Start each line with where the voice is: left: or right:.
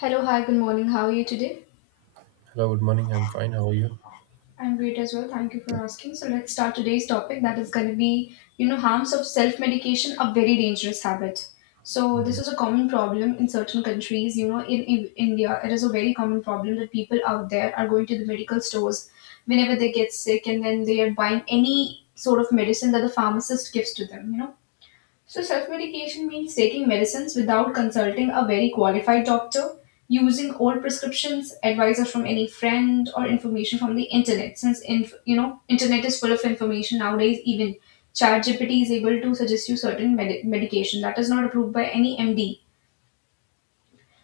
left: Hello, hi, good morning. How are you today?
right: Hello, good morning. I'm fine. How are you?
left: I'm great as well. Thank you for asking. So let's start today's topic that is going to be, harms of self-medication, a very dangerous habit. So this
right: Mhm.
left: is a common problem in certain countries. You know, in India, it is a very common problem that people out there are going to the medical stores whenever they get sick, and then they are buying any sort of medicine that the pharmacist gives to them. So, self medication means taking medicines without consulting a very qualified doctor, using old prescriptions, advices from any friend, or information from the internet. Since inf- you know, Internet is full of information nowadays. Even ChatGPT is able to suggest you certain medication that is not approved by any MD.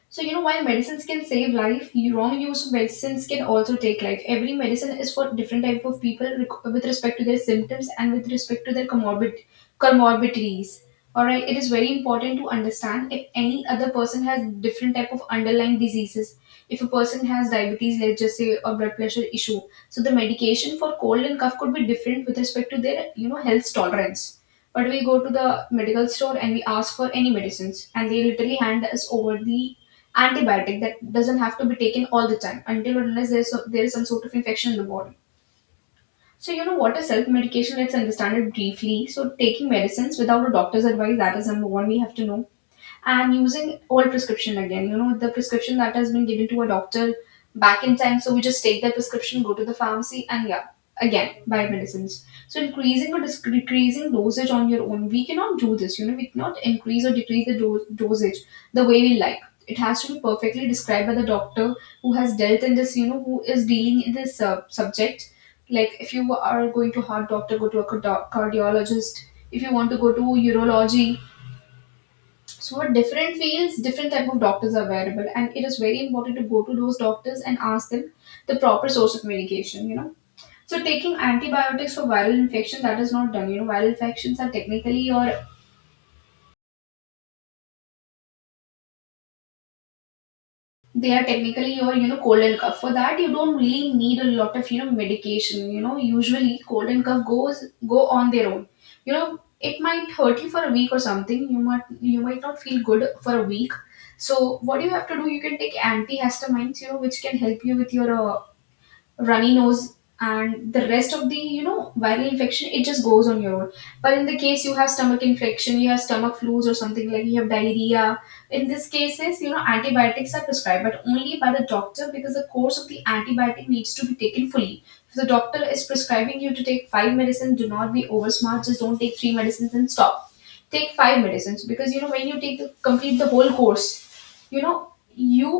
left: So, while medicines can save life, wrong use of medicines can also take life. Every medicine is for different type of people with respect to their symptoms and with respect to their comorbidities. All right, it is very important to understand if any other person has different type of underlying diseases. If a person has diabetes, let's just say, or blood pressure issue, so the medication for cold and cough could be different with respect to their health tolerance. But we go to the medical store and we ask for any medicines, and they literally hand us over the antibiotic that doesn't have to be taken all the time until and unless there is some sort of infection in the body. So you know what is self-medication? Let's understand it briefly. So taking medicines without a doctor's advice, that is number one we have to know, and using old prescription. Again, the prescription that has been given to a doctor back in time, so we just take that prescription, go to the pharmacy, and yeah, again buy medicines. So increasing or decreasing dosage on your own, we cannot do this. We cannot increase or decrease the dosage the way we like. It has to be perfectly described by the doctor who has dealt in this, who is dealing in this subject. Like if you are going to heart doctor, go to a cardiologist. If you want to go to urology, so at different fields different type of doctors are available, and it is very important to go to those doctors and ask them the proper source of medication. So taking antibiotics for viral infection, that is not done. Viral infections are technically your they are technically your, cold and cough. For that you don't really need a lot of, medication. You know, usually cold and cough goes go on their own. You know, it might hurt you for a week or something. You might, not feel good for a week. So what do you have to do? You can take antihistamines, which can help you with your runny nose, and the rest of the, viral infection, it just goes on your own. But in the case you have stomach infection, you have stomach flus, or something like you have diarrhea, in these cases, antibiotics are prescribed, but only by the doctor, because the course of the antibiotic needs to be taken fully. If the doctor is prescribing you to take five medicines, do not be over smart, just don't take three medicines and stop. Take five medicines, because you know when you take the complete, the whole course, you know, you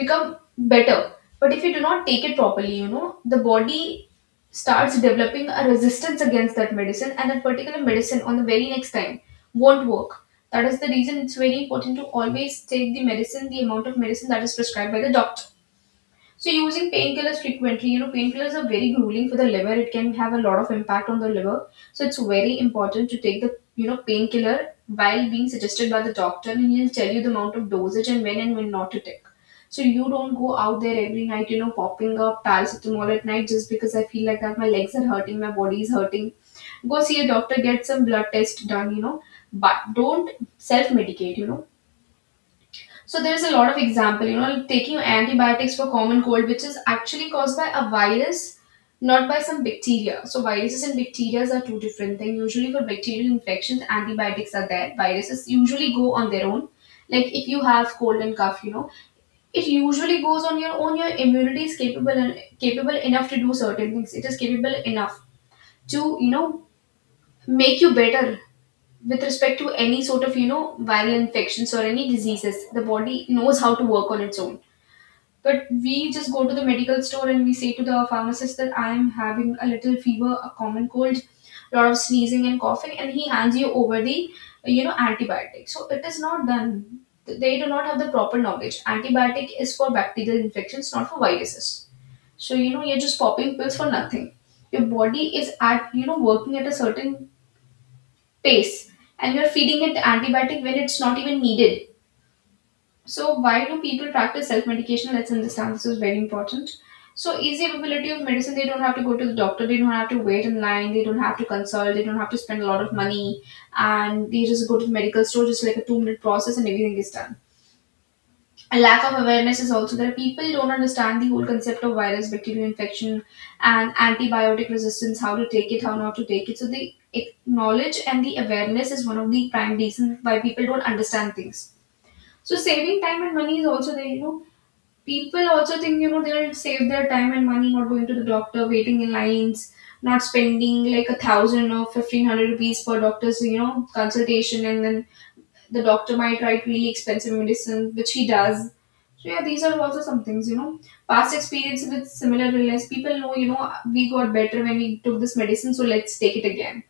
left: become better. But if you do not take it properly, you know, the body starts developing a resistance against that medicine, and that particular medicine on the very next time won't work. That is the reason it's very important to always take the medicine, the amount of medicine that is prescribed by the doctor. So using painkillers frequently, you know, painkillers are very grueling for the liver. It can have a lot of impact on the liver. So it's very important to take the, you know, painkiller while being suggested by the doctor, and he'll tell you the amount of dosage and when not to take. So you don't go out there every night, you know, popping up paracetamol at night just because I feel like that my legs are hurting, my body is hurting. Go see a doctor, get some blood test done, but don't self-medicate, you know. So there's a lot of example, you know, taking antibiotics for common cold, which is actually caused by a virus, not by some bacteria. So viruses and bacteria are two different things. Usually for bacterial infections, antibiotics are there. Viruses usually go on their own. Like if you have cold and cough, you know, it usually goes on your own. Your immunity is capable and capable enough to do certain things. It is capable enough to, you know, make you better with respect to any sort of, you know, viral infections or any diseases. The body knows how to work on its own, but we just go to the medical store and we say to the pharmacist that I am having a little fever, a common cold, lot of sneezing and coughing, and he hands you over the, antibiotic. So it is not done. They do not have the proper knowledge. Antibiotic is for bacterial infections, not for viruses. So you know you're just popping pills for nothing. Your body is at, working at a certain pace, and you're feeding it antibiotic when it's not even needed. So, why do people practice self medication? Let's understand, this is very important. So, easy availability of medicine, they don't have to go to the doctor, they don't have to wait in line, they don't have to consult, they don't have to spend a lot of money, and they just go to the medical store, just like a 2-minute process, and everything is done. A lack of awareness is also there. People don't understand the whole concept of virus, bacterial infection, and antibiotic resistance, how to take it, how not to take it. So, knowledge and the awareness is one of the prime reasons why people don't understand things. So, saving time and money is also there, you know, people also think, you know, they'll save their time and money not going to the doctor, waiting in lines, not spending like 1,000 or 1,500 rupees per doctor's, consultation, and then the doctor might write really expensive medicine, which he does. So yeah, these are also some things, you know. Past experience with similar illness: people know, you know, we got better when we took this medicine, so let's take it again.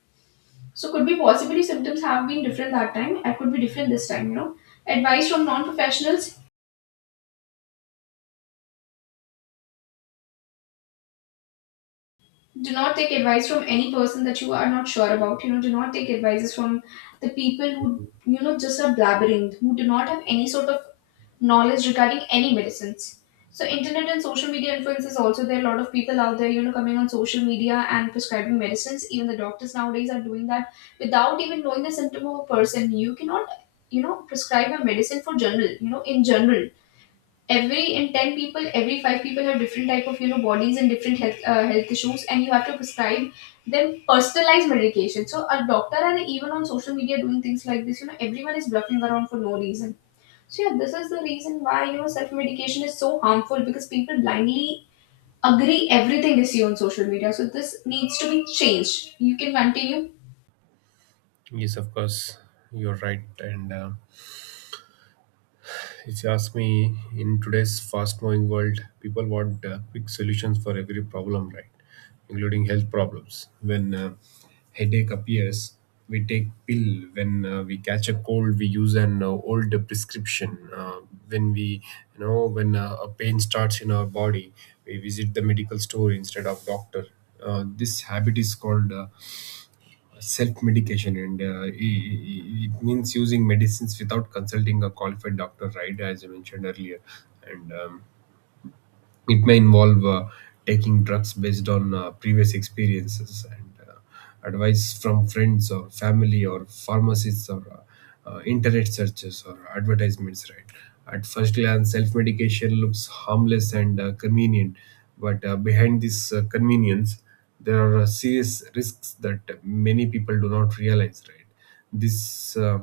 left: So could be possibly symptoms have been different that time and could be different this time, you know. Advice from non-professionals: do not take advice from any person that you are not sure about, you know. Do not take advices from the people who, you know, just are blabbering, who do not have any sort of knowledge regarding any medicines. So internet and social media influences also there. Are a lot of people out there, you know, coming on social media and prescribing medicines. Even the doctors nowadays are doing that without even knowing the symptom of a person. You cannot, prescribe a medicine for general, in general. Every in 10 people, every five people have different type of, bodies and different health health issues, and you have to prescribe them personalized medication. So a doctor and even on social media doing things like this, you know, everyone is bluffing around for no reason. So yeah, this is the reason why, you know, self medication is so harmful, because people blindly agree everything they see on social media. So this needs to be changed. You can continue.
right: Yes, of course. You're right. And if you ask me, in today's fast moving world, people want quick solutions for every problem, right? Including health problems. When headache appears, we take pill. When we catch a cold, we use an old prescription. When we, you know, when a pain starts in our body, we visit the medical store instead of doctor. This habit is called self-medication, and it means using medicines without consulting a qualified doctor, right? As I mentioned earlier, and it may involve taking drugs based on previous experiences, and advice from friends or family or pharmacists, or internet searches or advertisements, right? At first glance, self-medication looks harmless and convenient, but behind this convenience there are serious risks that many people do not realize, right? this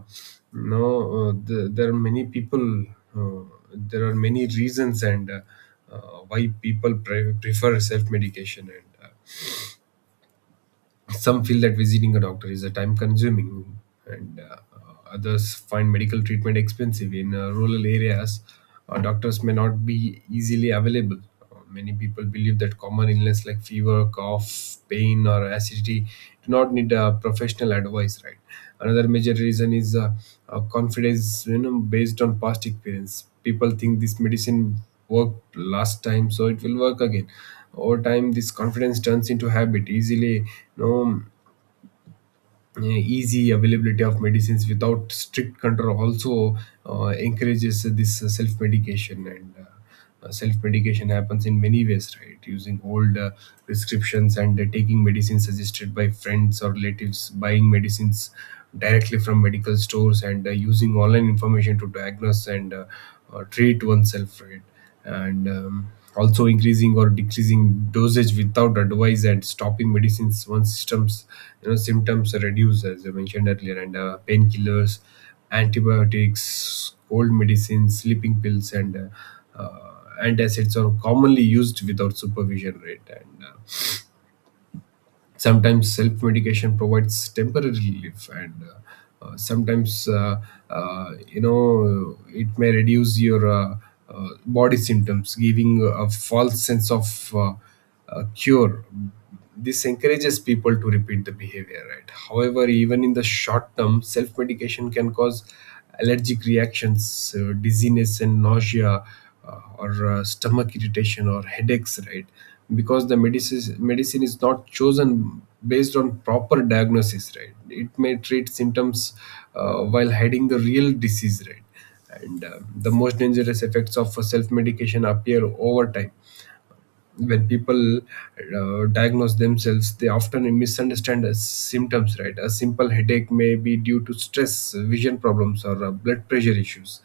right: no the, There are many people uh, there are many reasons, and uh, why people prefer self medication, and some feel that visiting a doctor is a time consuming, and others find medical treatment expensive. In rural areas, doctors may not be easily available. Many people believe that common illness like fever, cough, pain, or acidity do not need professional advice, right? Another major reason is confidence, you know, based on past experience. People think this medicine worked last time, so it will work again. Over time, this confidence turns into habit. Easily, you know, easy availability of medicines without strict control also encourages this self medication, and self medication happens in many ways, right? Using old prescriptions, and taking medicines suggested by friends or relatives, buying medicines directly from medical stores, and using online information to diagnose, and treat oneself, right? And also increasing or decreasing dosage without advice, and stopping medicines once systems, you know, symptoms reduce, as I mentioned earlier. And painkillers, antibiotics, cold medicines, sleeping pills, and antacids are commonly used without supervision, right? and Sometimes self medication provides temporary relief, and sometimes you know, it may reduce your body symptoms, giving a false sense of cure. This encourages people to repeat the behavior, right? However, even in the short term, self medication can cause allergic reactions, dizziness, and nausea, or stomach irritation, or headaches, right? Because the medicine is not chosen based on proper diagnosis, right? It may treat symptoms, while hiding the real disease, right? And the most dangerous effects of self medication appear over time. When people diagnose themselves, they often misunderstand as symptoms, right? A simple headache may be due to stress, vision problems, or blood pressure issues.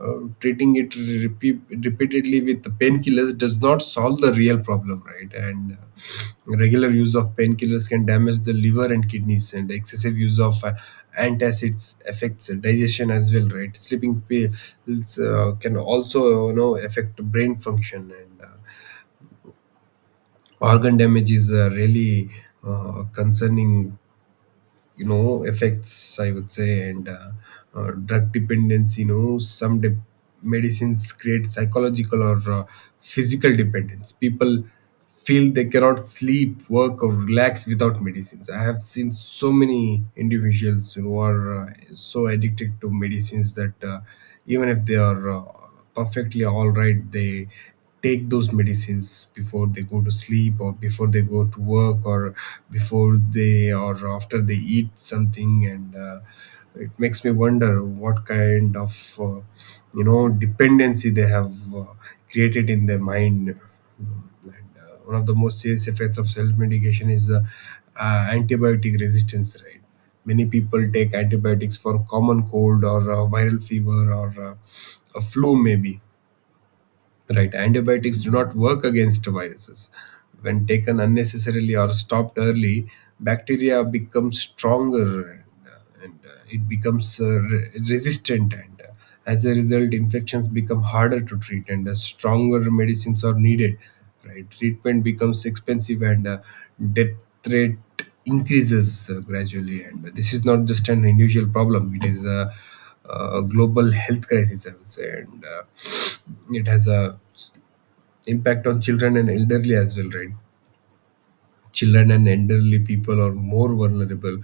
right: Treating it repeat, repeatedly with painkillers does not solve the real problem, right? And regular use of painkillers can damage the liver and kidneys, and excessive use of antacids affects digestion as well, right? Sleeping pills can also, you know, affect brain function, and organ damage is really concerning, you know, effects, I would say. And drug dependency. You know, some medicines create psychological or physical dependence. People feel they cannot sleep, work, or relax without medicines. I have seen so many individuals who are so addicted to medicines that, even if they are perfectly all right, they take those medicines before they go to sleep, or before they go to work, or before they or after they eat something. And it makes me wonder what kind of you know dependency they have created in their mind. Mm, and one of the most serious effects of self-medication is antibiotic resistance, right? Many people take antibiotics for common cold, or viral fever, or a flu maybe. Right. Antibiotics do not work against viruses. When taken unnecessarily or stopped early, bacteria become stronger, and it becomes resistant. And as a result, infections become harder to treat, and stronger medicines are needed. Right. Treatment becomes expensive, and death rate increases gradually. And this is not just an individual problem, it is a global health crisis, I would say. And it has a impact on children and elderly as well, right? Children and elderly people are more vulnerable.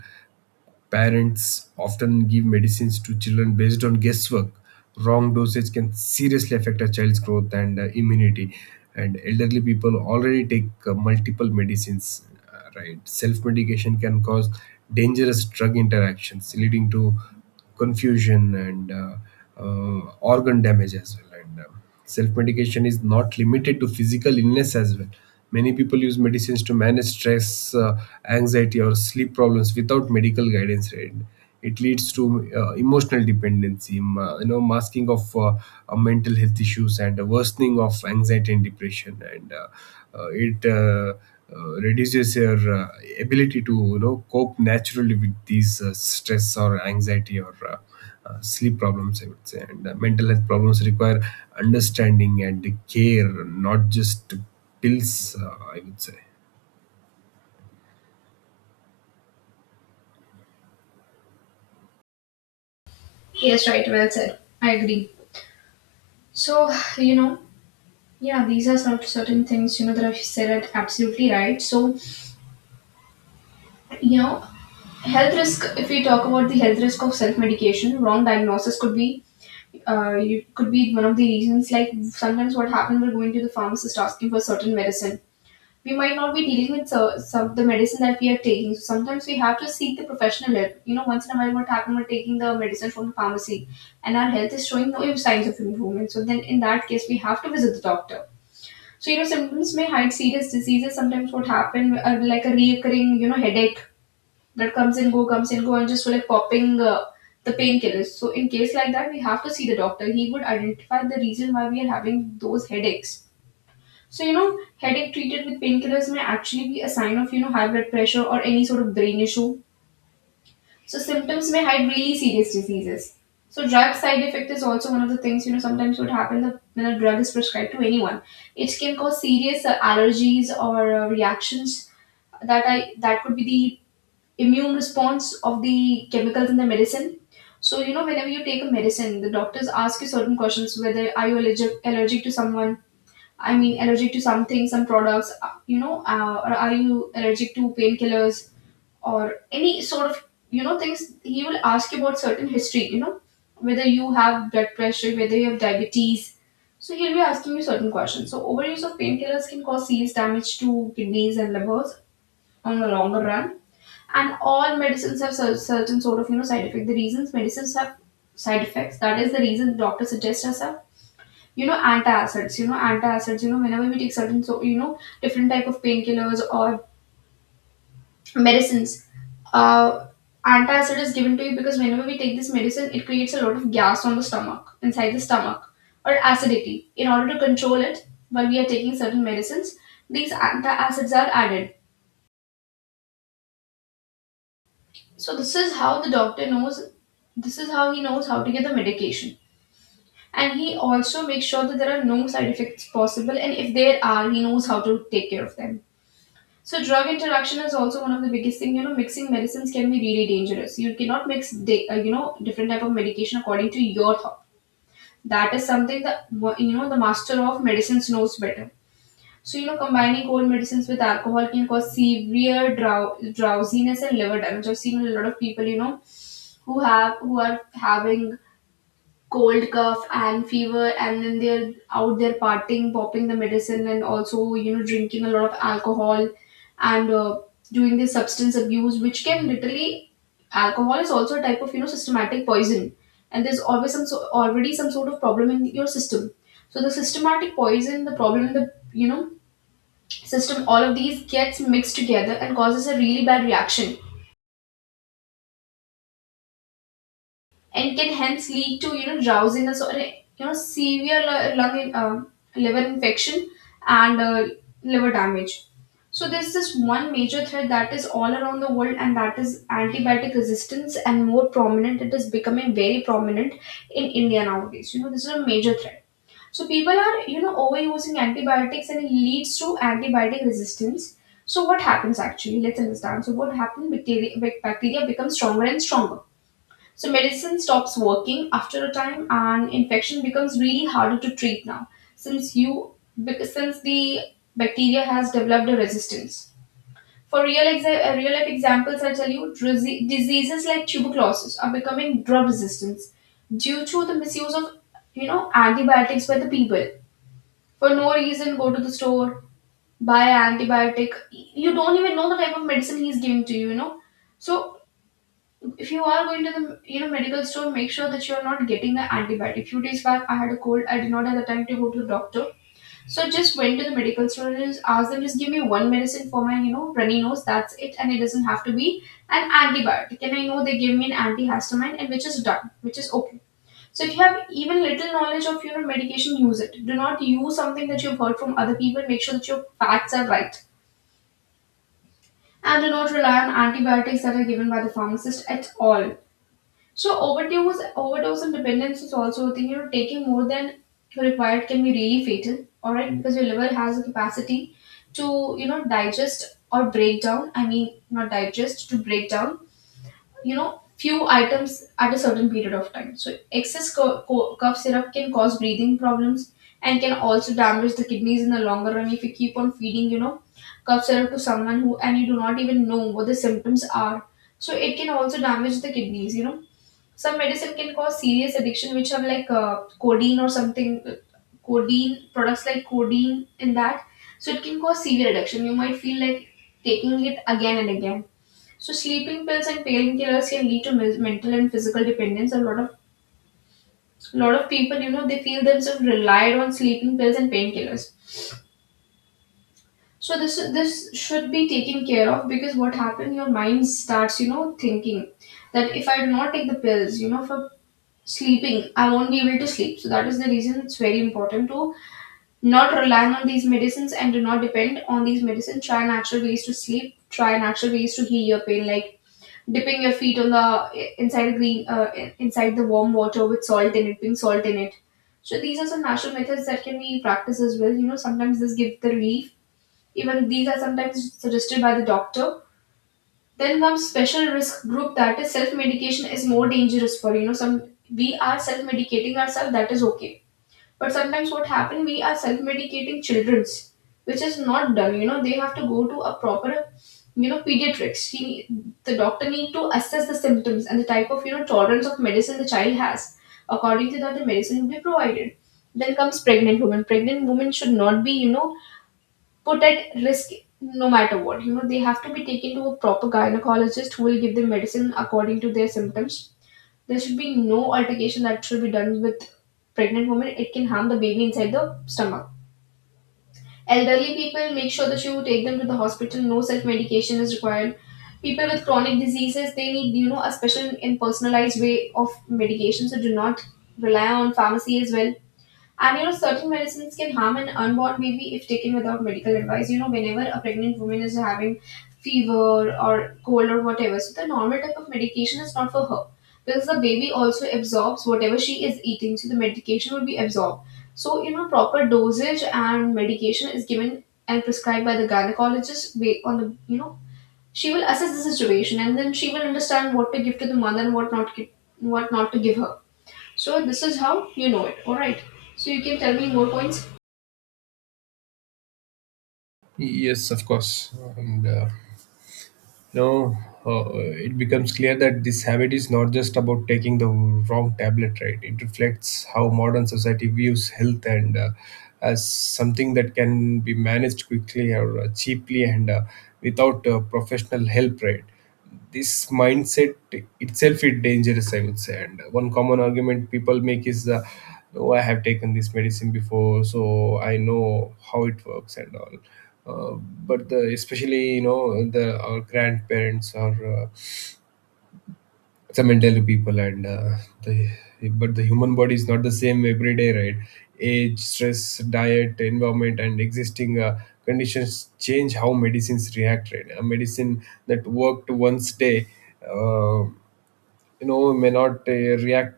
right: Parents often give medicines to children based on guesswork. Wrong dosage can seriously affect a child's growth and immunity. And elderly people already take multiple medicines, right? Self medication can cause dangerous drug interactions, leading to confusion and organ damage as well. And self medication is not limited to physical illness as well. Many people use medicines to manage stress, anxiety, or sleep problems without medical guidance. Right? It leads to emotional dependency, you know, masking of mental health issues, and a worsening of anxiety and depression. And it reduces your ability to, you know, cope naturally with these stress or anxiety or sleep problems, I would say. And mental health problems require understanding and care, not just pills, I would say.
left: Yes, right, well said, I agree. So, you know, yeah, these are some certain things, you know, that I've said are absolutely right. So, you know, health risk, if we talk about the health risk of self-medication, wrong diagnosis could be, you could be one of the reasons. Like sometimes what happened, we're going to the pharmacist asking for certain medicine we might not be dealing with. So, some the medicine that we are taking, so sometimes we have to seek the professional help, you know. Once in a while what happened, we're taking the medicine from the pharmacy and our health is showing no signs of improvement, so then in that case we have to visit the doctor. So you know, symptoms may hide serious diseases. Sometimes what happened, like a recurring, you know, headache that comes and go, and just for like popping The painkillers. So in case like that, we have to see the doctor. He would identify the reason why we are having those headaches. So you know, headache treated with painkillers may actually be a sign of you know high blood pressure or any sort of brain issue. So symptoms may hide really serious diseases. So drug side effect is also one of the things you know sometimes would happen that when a drug is prescribed to anyone, it can cause serious allergies or reactions that could be the immune response of the chemicals in the medicine. So you know, whenever you take a medicine, the doctors ask you certain questions: whether are you allergic to someone? I mean, allergic to something, some products, or are you allergic to painkillers or any sort of you know things? He will ask you about certain history. You know, whether you have blood pressure, whether you have diabetes. So he'll be asking you certain questions. So overuse of painkillers can cause serious damage to kidneys and livers on the longer run, and all medicines have certain sort of you know side effect. The reasons medicines have side effects, that is the reason doctors suggest us have you know antacids. You know antacids. You know whenever we take certain so you know different type of painkillers or medicines. Uh, Antacid is given to you because whenever we take this medicine, it creates a lot of gas on the stomach, inside the stomach, or acidity. In order to control it, while we are taking certain medicines, these antacids are added. So this is how the doctor knows, this is how he knows how to get the medication. And he also makes sure that there are no side effects possible, and if there are, he knows how to take care of them. So drug interaction is also one of the biggest thing. You know, mixing medicines can be really dangerous. You cannot mix, you know, different type of medication according to your thought. That is something that you know the master of medicines knows better. So you know, combining cold medicines with alcohol can cause severe drowsiness and liver damage. I've seen a lot of people, you know, who are having cold, cough and fever, and then they're out there partying, popping the medicine and also you know drinking a lot of alcohol and doing this substance abuse, which can literally, alcohol is also a type of you know systematic poison, and there's always already some sort of problem in your system, so the systematic poison, the problem in the you know system, all of these gets mixed together and causes a really bad reaction, and can hence lead to you know drowsiness or a, you know severe liver infection and liver damage. So there's this one major threat that is all around the world, and that is antibiotic resistance, and more prominent. It is becoming very prominent in India nowadays. You know, this is a major threat. So people are, you know, overusing antibiotics, and it leads to antibiotic resistance. So what happens actually? Let's understand. So what happens? Bacteria becomes stronger and stronger, so medicine stops working after a time, and infection becomes really harder to treat now, since you because since the bacteria has developed a resistance. For real life examples, I tell you, diseases like tuberculosis are becoming drug resistant due to the misuse of you know antibiotics by the people for no reason. Go to the store, buy an antibiotic. You don't even know the type of medicine he's giving to you. You know, so if you are going to the you know medical store, make sure that you are not getting the antibiotic. Few days back I had a cold, I did not have the time to go to the doctor, so just went to the medical store and just asked them, just give me one medicine for my you know runny nose, that's it, and it doesn't have to be an antibiotic. And I know they gave me an antihistamine, and which is done, which is okay. So if you have even little knowledge of you know medication, use it. Do not use something that you've heard from other people. Make sure that your facts are right, and do not rely on antibiotics that are given by the pharmacist at all. So overdose and dependence is also a thing. You know, taking more than required can be really fatal. All right, because your liver has a capacity to you know digest or break down. I mean, not digest, to break down. You know, few items at a certain period of time. So excess cough syrup can cause breathing problems and can also damage the kidneys in the longer run if you keep on feeding. You know, cough syrup to someone who, and you do not even know what the symptoms are. So it can also damage the kidneys. You know some medicine can cause serious addiction, which have like codeine or something, codeine products, like codeine in that. So it can cause severe addiction. You might feel like taking it again and again. So sleeping pills and painkillers can lead to mental and physical dependence. A lot of people, you know, they feel themselves relied on sleeping pills and painkillers. So this should be taken care of, because what happens, your mind starts, you know, thinking that if I do not take the pills, you know, for sleeping, I won't be able to sleep. So that is the reason it's very important to not rely on these medicines and do not depend on these medicines. Try natural ways to sleep, try natural ways to heal your pain, like dipping your feet on the inside the green inside the warm water with salt in it, putting salt in it. So these are some natural methods that can be practiced as well. You know, sometimes this gives the relief, even these are sometimes suggested by the doctor. Then comes special risk group, that is self-medication is more dangerous for you know some. We are self-medicating ourselves, that is okay, but sometimes what happen, we are self-medicating childrens, which is not done. You know, they have to go to a proper you know pediatrics. He, the doctor need to assess the symptoms and the type of you know tolerance of medicine the child has. According to that, the medicine will be provided. Then comes pregnant women. Pregnant women should not be you know put at risk, no matter what. You know, they have to be taken to a proper gynecologist, who will give them medicine according to their symptoms. There should be no altercation that should be done with pregnant women. It can harm the baby inside the stomach. Elderly people, make sure that you take them to the hospital. No self medication is required. People with chronic diseases, they need you know a special and personalized way of medication. So do not rely on pharmacy as well. And you know, certain medicines can harm an unborn baby if taken without medical advice. You know, whenever a pregnant woman is having fever or cold or whatever, so the normal type of medication is not for her, because the baby also absorbs whatever she is eating, so the medication will be absorbed. So, you know, proper dosage and medication is given and prescribed by the gynecologist, on the, you know, she will assess the situation and then she will understand what to give to the mother and what not to give her. So this is how you know it. Alright. So you can tell me more points.
right: Yes, of course. And you know, it becomes clear that this habit is not just about taking the wrong tablet, right? It reflects how modern society views health and, as something that can be managed quickly or cheaply, and without professional help, right? This mindset itself is dangerous, I would say. And one common argument people make is, oh, I have taken this medicine before, so I know how it works and all. uh, but the, especially, you know, the our grandparents, or some elderly people, and the but the human body is not the same every day, right? Age, stress, diet, environment, and existing conditions change how medicines react, right? A medicine that worked once day, uh, you know, may not react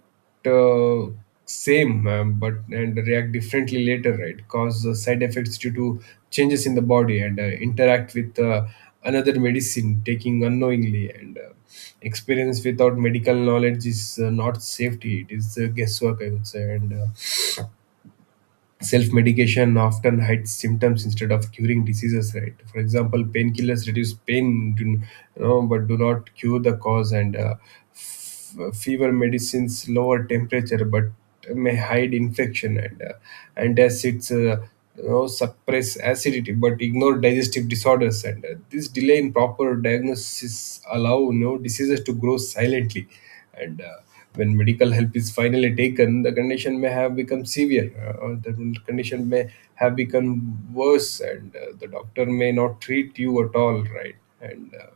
right: same, but and react differently later, right? Cause side effects due to changes in the body, and interact with another medicine taking unknowingly. And experience without medical knowledge is not safety, it is guesswork, I would say. And self medication often hides symptoms instead of curing diseases, right? For example, painkillers reduce pain, do, you know, but do not cure the cause. And fever medicines lower temperature but may hide infection, and antacids, you know, suppress acidity but ignore digestive disorders. And this delay in proper diagnosis allow, you know, diseases to grow silently. And when medical help is finally taken, the condition may have become severe, or the condition may have become worse, and the doctor may not treat you at all, right? And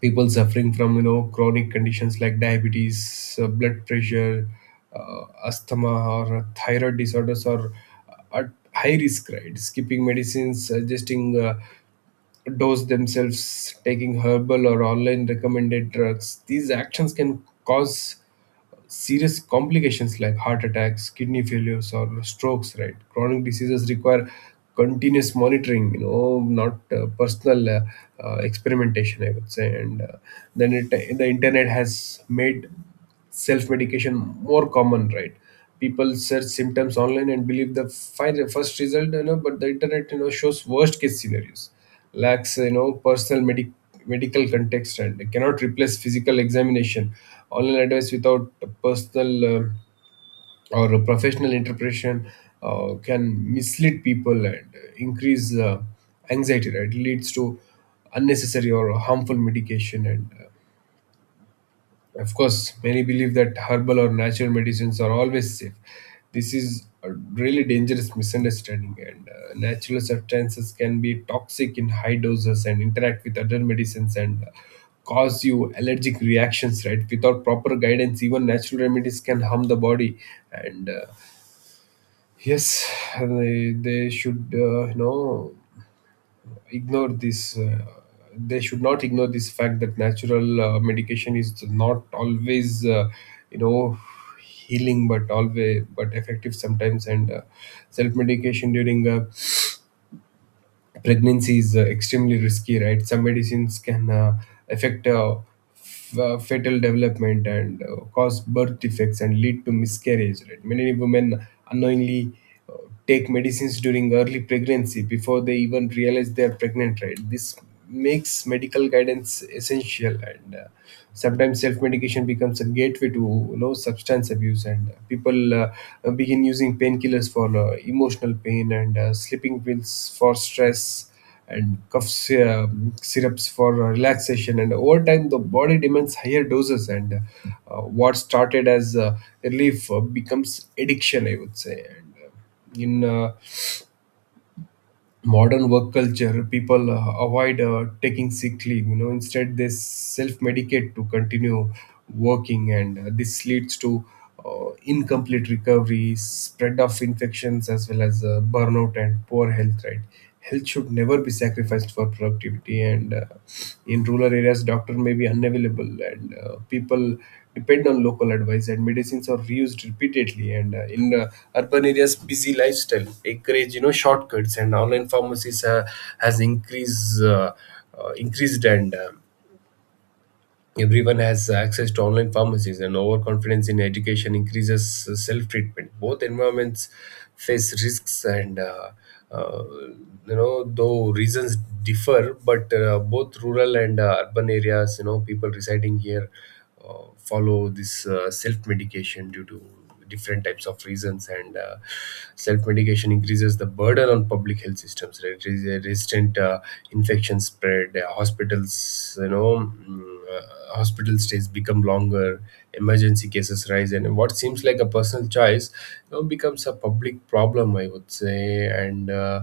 right: people suffering from, you know, chronic conditions like diabetes, blood pressure, uh, asthma, or thyroid disorders are at high risk, right? Skipping medicines, adjusting dose themselves, taking herbal or online recommended drugs, these actions can cause serious complications like heart attacks, kidney failures, or strokes, right? Chronic diseases require continuous monitoring, you know, not personal experimentation, I would say. And the internet has made self medication more common, right? People search symptoms online and believe the first result, you know, but the internet, you know, shows worst case scenarios, lacks, you know, personal medical context, and cannot replace physical examination. Online advice without personal or professional interpretation can mislead people and increase anxiety, right? It leads to unnecessary or harmful medication. And of course, many believe that herbal or natural medicines are always safe. This is a really dangerous misunderstanding, and natural substances can be toxic in high doses, and interact with other medicines, and cause you allergic reactions, right? Without proper guidance, even natural remedies can harm the body. And yes, they should, you know, ignore this, they should not ignore this fact that natural medication is not always you know healing, but always but effective sometimes. And self medication during pregnancy is extremely risky, right? Some medicines can affect fetal development, and cause birth defects, and lead to miscarriage, right? Many women unknowingly uh, take medicines during early pregnancy before they even realize they are pregnant, right? This makes medical guidance essential. And sometimes self-medication becomes a gateway to, you know, substance abuse. And people begin using painkillers for emotional pain, and sleeping pills for stress, and cough syrups for relaxation, and over time the body demands higher doses. And what started as relief becomes addiction, I would say. And in modern work culture, people avoid taking sick leave. You know, instead they self-medicate to continue working, and this leads to incomplete recovery, spread of infections, as well as burnout and poor health. Right, health should never be sacrificed for productivity. And in rural areas, doctor may be unavailable, and people depend on local advice, and medicines are reused repeatedly. And in urban areas, busy lifestyle encourage, you know, shortcuts, and online pharmacies has increased, and everyone has access to online pharmacies, and overconfidence in education increases self treatment. Both environments face risks, and uh, you know, though reasons differ, but both rural and urban areas, you know, people residing here follow this self medication due to different types of reasons. And self medication increases the burden on public health systems, right? It is a resistant infection spread, hospitals, you know, hospital stays become longer, emergency cases rise, and what seems like a personal choice, you know, becomes a public problem, I would say. And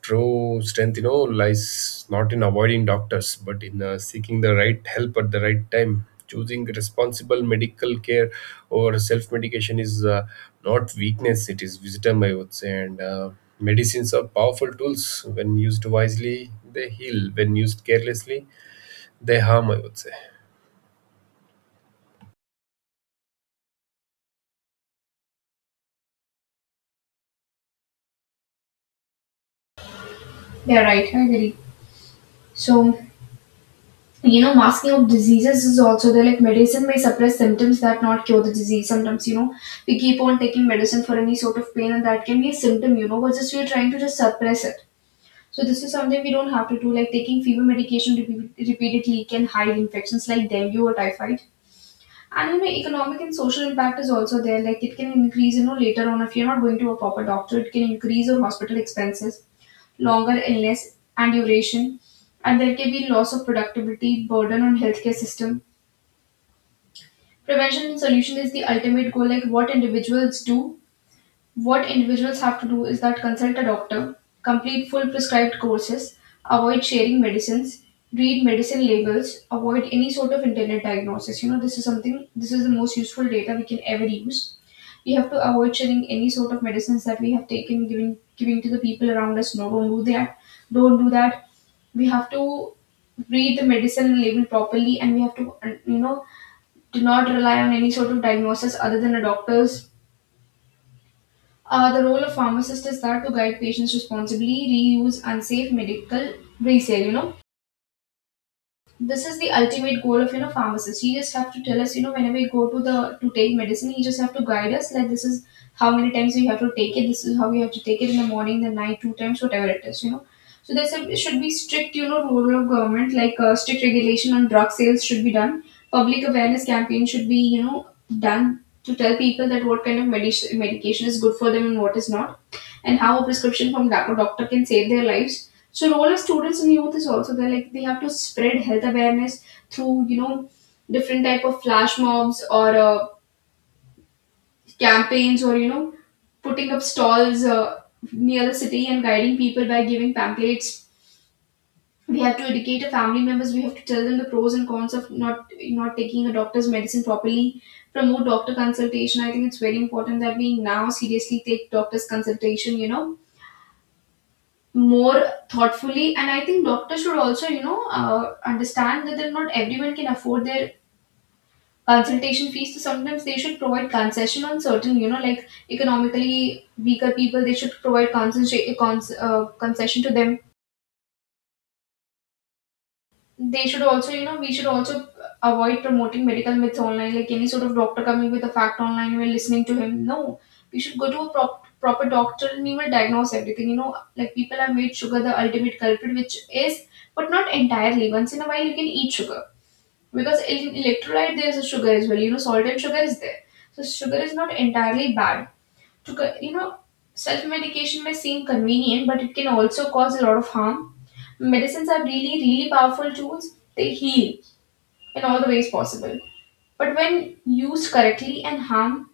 right: true strength, you know, lies not in avoiding doctors, but in seeking the right help at the right time. Choosing responsible medical care or self medication is not weakness, it is wisdom, I would say. And medicines are powerful tools. When used wisely, they heal. When used carelessly, they harm, I would say.
left: Yeah, right, I agree. So, you know, masking of diseases is also there. Like, medicine may suppress symptoms that not cure the disease. Sometimes, you know, we keep on taking medicine for any sort of pain, and that can be a symptom, you know, but just we're trying to just suppress it. So, this is something we don't have to do. Like, taking fever medication repeatedly can hide infections like dengue or typhoid. And, you know, economic and social impact is also there. Like, it can increase, you know, later on if you're not going to a proper doctor, it can increase your hospital expenses, longer illness and duration, and there can be loss of productivity, burden on healthcare system. Prevention and solution is the ultimate goal. Like what individuals do, what individuals have to do is that consult a doctor, complete full prescribed courses, avoid sharing medicines, read medicine labels, avoid any sort of internet diagnosis. You know, this is something. This is the most useful data we can ever use. We have to avoid sharing any sort of medicines that we have taken, giving to the people around us. No, don't do that, don't do that. We have to read the medicine label properly, and we have to do not rely on any sort of diagnosis other than a doctor's. The role of pharmacist is that to guide patients responsibly, reuse unsafe medical resale, you know. This is the ultimate goal of, you know, pharmacist. He just have to tell us, you know, whenever we go to the to take medicine, he just have to guide us like, this is how many times we have to take it, this is how we have to take it, in the morning, the night, two times, whatever it is, you know. So there's a it should be strict, you know, rule of government, like, strict regulation on drug sales should be done. Public awareness campaign should be, you know, done to tell people that what kind of medication is good for them and what is not, and how a prescription from doctor can save their lives. So role of students and youth is also there. Like, they have to spread health awareness through, you know, different type of flash mobs, or campaigns, or, you know, putting up stalls near the city and guiding people by giving pamphlets. We have to educate our family members. We have to tell them the pros and cons of not taking a doctor's medicine properly. Promote doctor consultation. I think it's very important that we now seriously take doctor's consultation, you know, more thoughtfully. And I think doctors should also, you know, understand that they're not everyone can afford their consultation fees, so sometimes they should provide concession on certain, you know, like economically weaker people, they should provide concession to them. They should also, you know, we should also avoid promoting medical myths online, like any sort of doctor coming with a fact online and we're listening to him. No, we should go to a proper doctor and he will diagnose everything. You know, like people have made sugar the ultimate culprit, which is, but not entirely. Once in a while, you can eat sugar, because in electrolyte there is a sugar as well. You know, salt and sugar is there, so sugar is not entirely bad to co- you know Self medication may seem convenient, but it can also cause a lot of harm. Medicines are really powerful tools. They heal in all the ways possible, but when used correctly, and harm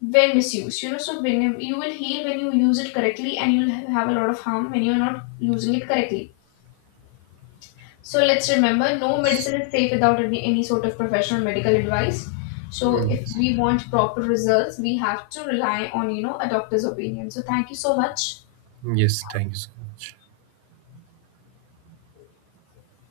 left: when misused, you know. So when you will heal when you use it correctly, and you'll have a lot of harm when you're not using it correctly. So let's remember, no
right: Yes.
left: medicine is safe without any sort of professional medical advice. So
right: Hmm,
left: if
right: yes.
left: we want proper results, we have to rely on, you know, a doctor's opinion. So thank you so much.
right: Hmm, yes, thank you so much.